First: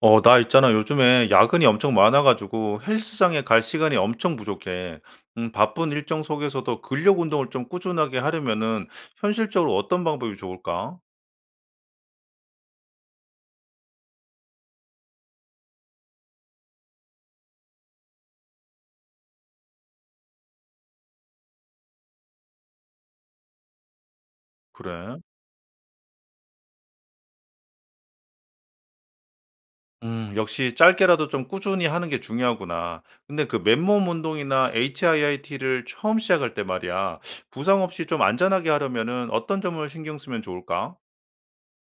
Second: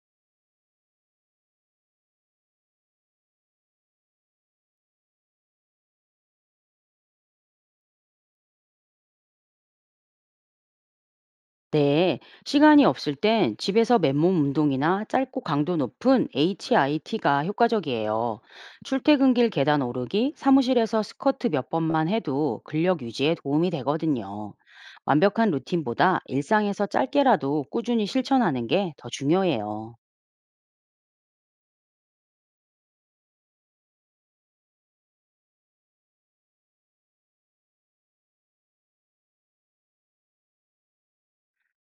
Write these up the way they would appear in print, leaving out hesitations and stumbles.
나 있잖아. 요즘에 야근이 엄청 많아 가지고 헬스장에 갈 시간이 엄청 부족해. 바쁜 일정 속에서도 근력 운동을 좀 꾸준하게 하려면은 현실적으로 어떤 방법이 좋을까? 네, 시간이 없을 땐 집에서 맨몸 운동이나 짧고 강도 높은 HIIT가 효과적이에요. 출퇴근길 계단 오르기, 사무실에서 스쿼트 몇 번만 해도 근력 유지에 도움이 되거든요. 그래. 완벽한 루틴보다 일상에서 짧게라도 꾸준히 실천하는 게 더 중요해요. 역시 짧게라도 좀 꾸준히 하는 게 중요하구나. 근데 그 맨몸 운동이나 HIIT를 처음 시작할 때 말이야. 부상 없이 좀 안전하게 하려면은 어떤 점을 신경 쓰면 좋을까?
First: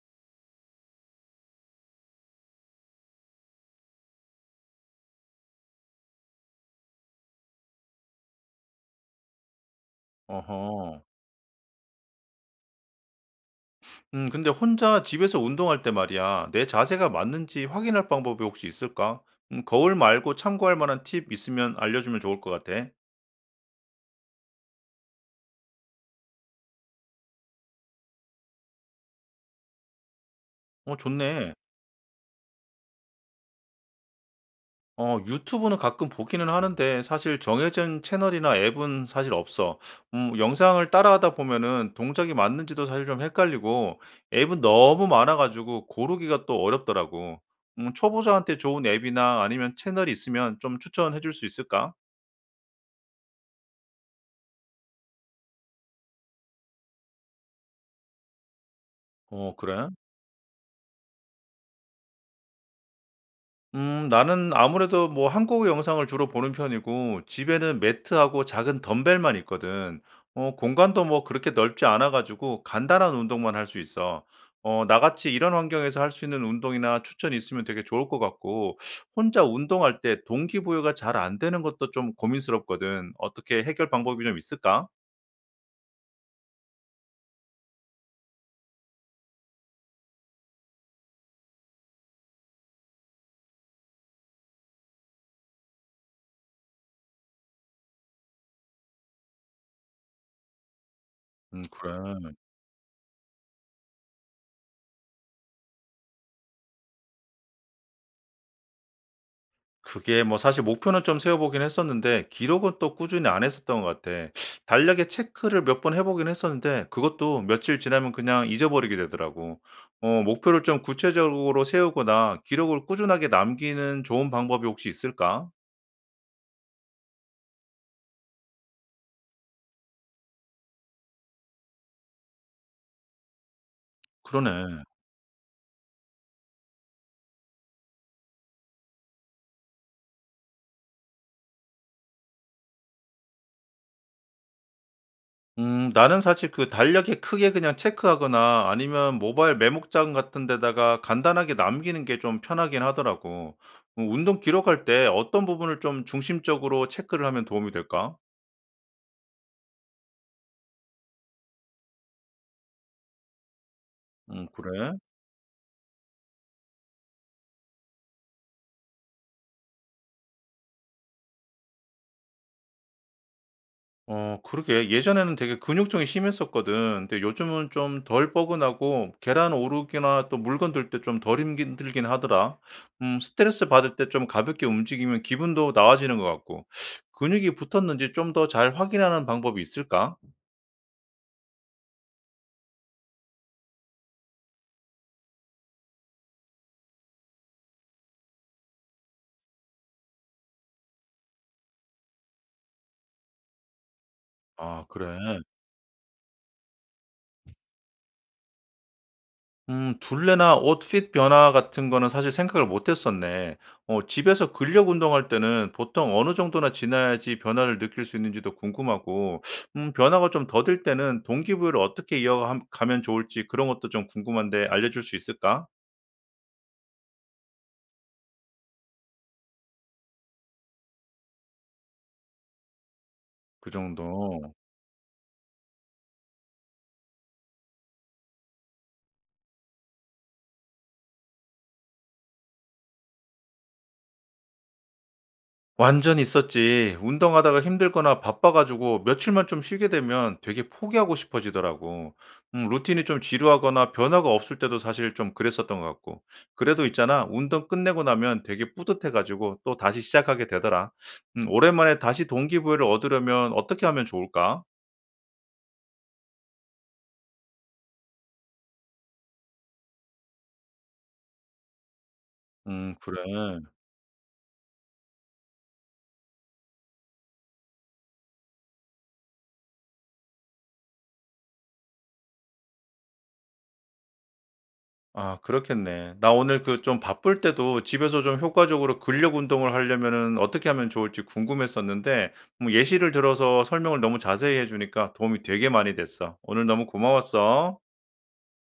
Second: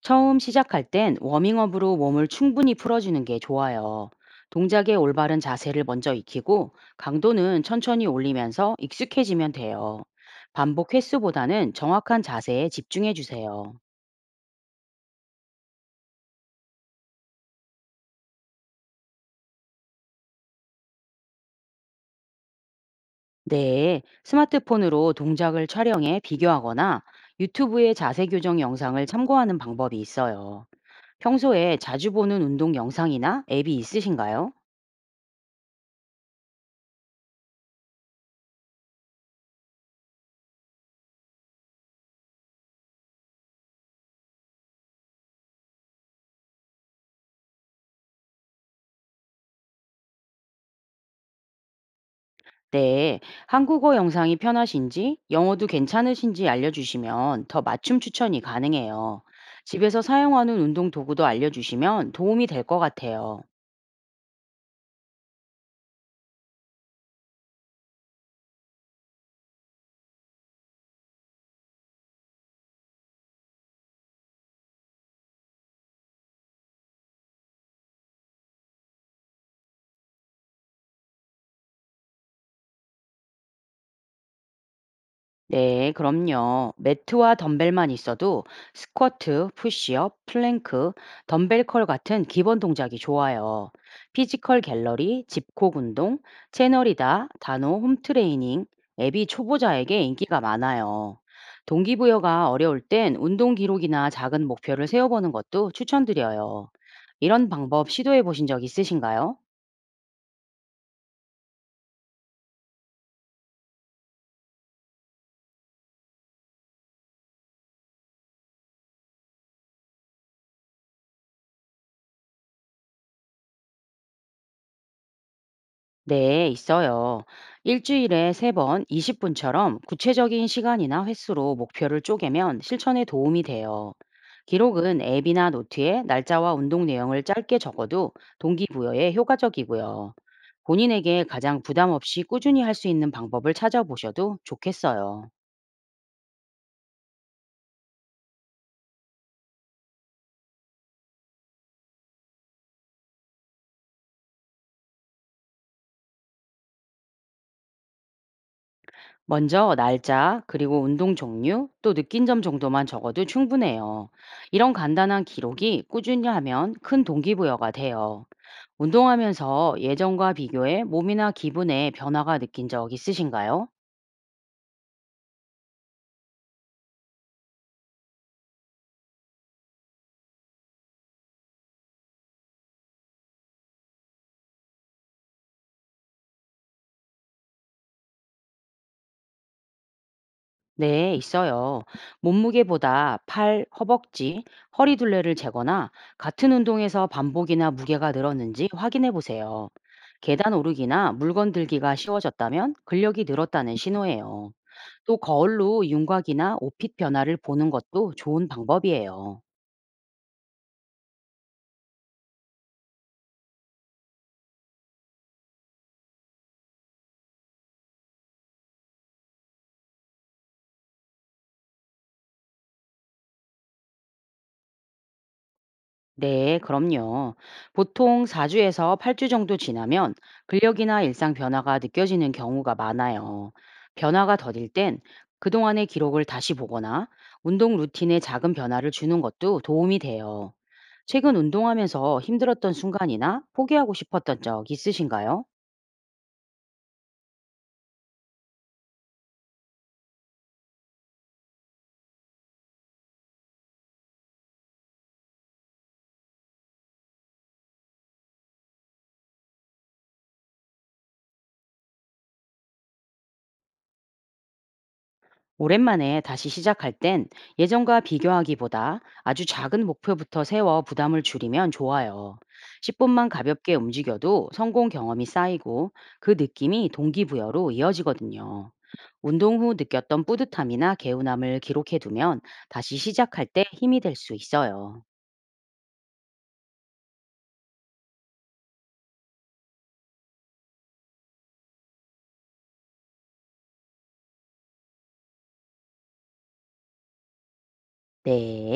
처음 시작할 땐 워밍업으로 몸을 충분히 풀어주는 게 좋아요. 동작의 올바른 자세를 먼저 익히고 강도는 천천히 올리면서 익숙해지면 돼요. 반복 어허. 횟수보다는 정확한 자세에 집중해 주세요. 근데 혼자 집에서 운동할 때 말이야, 내 자세가 맞는지 확인할 방법이 혹시 있을까? 거울 말고 참고할 만한 팁 있으면 알려주면 좋을 것 같아. 네, 스마트폰으로 동작을 촬영해 비교하거나 유튜브의 자세 교정 영상을 참고하는 방법이 있어요. 어, 좋네. 평소에 자주 보는 운동 영상이나 앱이 있으신가요? 어, 유튜브는 가끔 보기는 하는데 사실 정해진 채널이나 앱은 사실 없어. 영상을 따라하다 보면은 동작이 맞는지도 사실 좀 헷갈리고 앱은 너무 많아가지고 고르기가 또 어렵더라고. 초보자한테 좋은 앱이나 아니면 채널이 있으면 좀 추천해 줄 수 있을까? 네, 한국어 영상이 편하신지, 영어도 괜찮으신지 알려주시면 더 맞춤 추천이 가능해요. 어, 그래? 집에서 사용하는 운동 도구도 알려주시면 도움이 될 것 같아요. 음, 나는 아무래도 뭐 한국 영상을 주로 보는 편이고 집에는 매트하고 작은 덤벨만 있거든. 어, 공간도 뭐 그렇게 넓지 않아 가지고 간단한 운동만 할 수 있어. 어, 나같이 이런 환경에서 할 수 있는 운동이나 추천이 있으면 되게 좋을 것 같고 혼자 운동할 때 동기부여가 잘 안 되는 것도 좀 고민스럽거든. 어떻게 해결 방법이 좀 있을까? 네, 그럼요. 매트와 덤벨만 있어도 스쿼트, 푸시업, 플랭크, 덤벨 컬 같은 기본 동작이 좋아요. 피지컬 갤러리, 집콕 운동, 채널이다, 단호, 홈트레이닝, 앱이 초보자에게 인기가 많아요. 음, 그래. 동기부여가 어려울 땐 운동 기록이나 작은 목표를 세워보는 것도 추천드려요. 이런 방법 시도해 보신 적 있으신가요? 그게 뭐 사실 목표는 좀 세워보긴 했었는데 기록은 또 꾸준히 안 했었던 것 같아. 달력에 체크를 몇 번 해보긴 했었는데 그것도 며칠 지나면 그냥 잊어버리게 되더라고. 어, 목표를 좀 구체적으로 세우거나 기록을 꾸준하게 남기는 좋은 방법이 혹시 있을까? 네, 있어요. 일주일에 세번 20분처럼 구체적인 시간이나 횟수로 목표를 쪼개면 실천에 도움이 돼요. 그러네. 기록은 앱이나 노트에 날짜와 운동 내용을 짧게 적어도 동기부여에 효과적이고요. 본인에게 가장 부담 없이 꾸준히 할 수 있는 방법을 찾아보셔도 좋겠어요. 나는 사실 그 달력에 크게 그냥 체크하거나 아니면 모바일 메모장 같은 데다가 간단하게 남기는 게 좀 편하긴 하더라고. 운동 기록할 때 어떤 부분을 좀 중심적으로 체크를 하면 도움이 될까? 먼저 날짜, 그리고 운동 종류, 또 느낀 점 정도만 적어도 충분해요. 음, 이런 그래? 간단한 기록이 꾸준히 하면 큰 동기부여가 돼요. 운동하면서 예전과 비교해 몸이나 기분에 변화가 느낀 적 있으신가요? 어, 그러게. 예전에는 되게 근육통이 심했었거든. 근데 요즘은 좀 덜 뻐근하고 계란 오르기나 또 물건 들 때 좀 덜 힘들긴 하더라. 음, 스트레스 받을 때 좀 가볍게 움직이면 기분도 나아지는 것 같고. 근육이 붙었는지 좀 더 잘 확인하는 방법이 있을까? 네, 있어요. 몸무게보다 팔, 허벅지, 허리 둘레를 재거나 같은 운동에서 반복이나 무게가 늘었는지 확인해 보세요. 계단 오르기나 물건 들기가 쉬워졌다면 근력이 늘었다는 신호예요. 아, 그래. 또 거울로 윤곽이나 옷핏 변화를 보는 것도 좋은 방법이에요. 음, 둘레나 옷핏 변화 같은 거는 사실 생각을 못 했었네. 어, 집에서 근력 운동할 때는 보통 어느 정도나 지나야지 변화를 느낄 수 있는지도 궁금하고 변화가 좀 더딜 때는 동기부여를 어떻게 이어가 가면 좋을지 그런 것도 좀 궁금한데 알려 줄 수 있을까? 네, 그럼요. 보통 4주에서 8주 정도 지나면 근력이나 일상 변화가 느껴지는 경우가 많아요. 그 변화가 정도. 더딜 땐 그동안의 기록을 다시 보거나 운동 루틴에 작은 변화를 주는 것도 도움이 돼요. 최근 운동하면서 힘들었던 순간이나 포기하고 싶었던 적 있으신가요? 완전 있었지. 운동하다가 힘들거나 바빠 가지고 며칠만 좀 쉬게 되면 되게 포기하고 싶어지더라고. 루틴이 좀 지루하거나 변화가 없을 때도 사실 좀 그랬었던 것 같고. 그래도 있잖아. 운동 끝내고 나면 되게 뿌듯해 가지고 또 다시 시작하게 되더라. 오랜만에 다시 동기부여를 얻으려면 어떻게 하면 좋을까? 오랜만에 다시 시작할 땐 예전과 비교하기보다 아주 작은 목표부터 세워 부담을 줄이면 좋아요. 그래. 10분만 가볍게 움직여도 성공 경험이 쌓이고 그 느낌이 동기부여로 이어지거든요. 운동 후 느꼈던 뿌듯함이나 개운함을 기록해두면 다시 시작할 때 힘이 될 수 있어요. 아, 그렇겠네. 나 오늘 그 좀 바쁠 때도 집에서 좀 효과적으로 근력 운동을 하려면은 어떻게 하면 좋을지 궁금했었는데 뭐 예시를 들어서 설명을 너무 자세히 해 주니까 도움이 되게 많이 됐어. 오늘 너무 고마웠어. 네.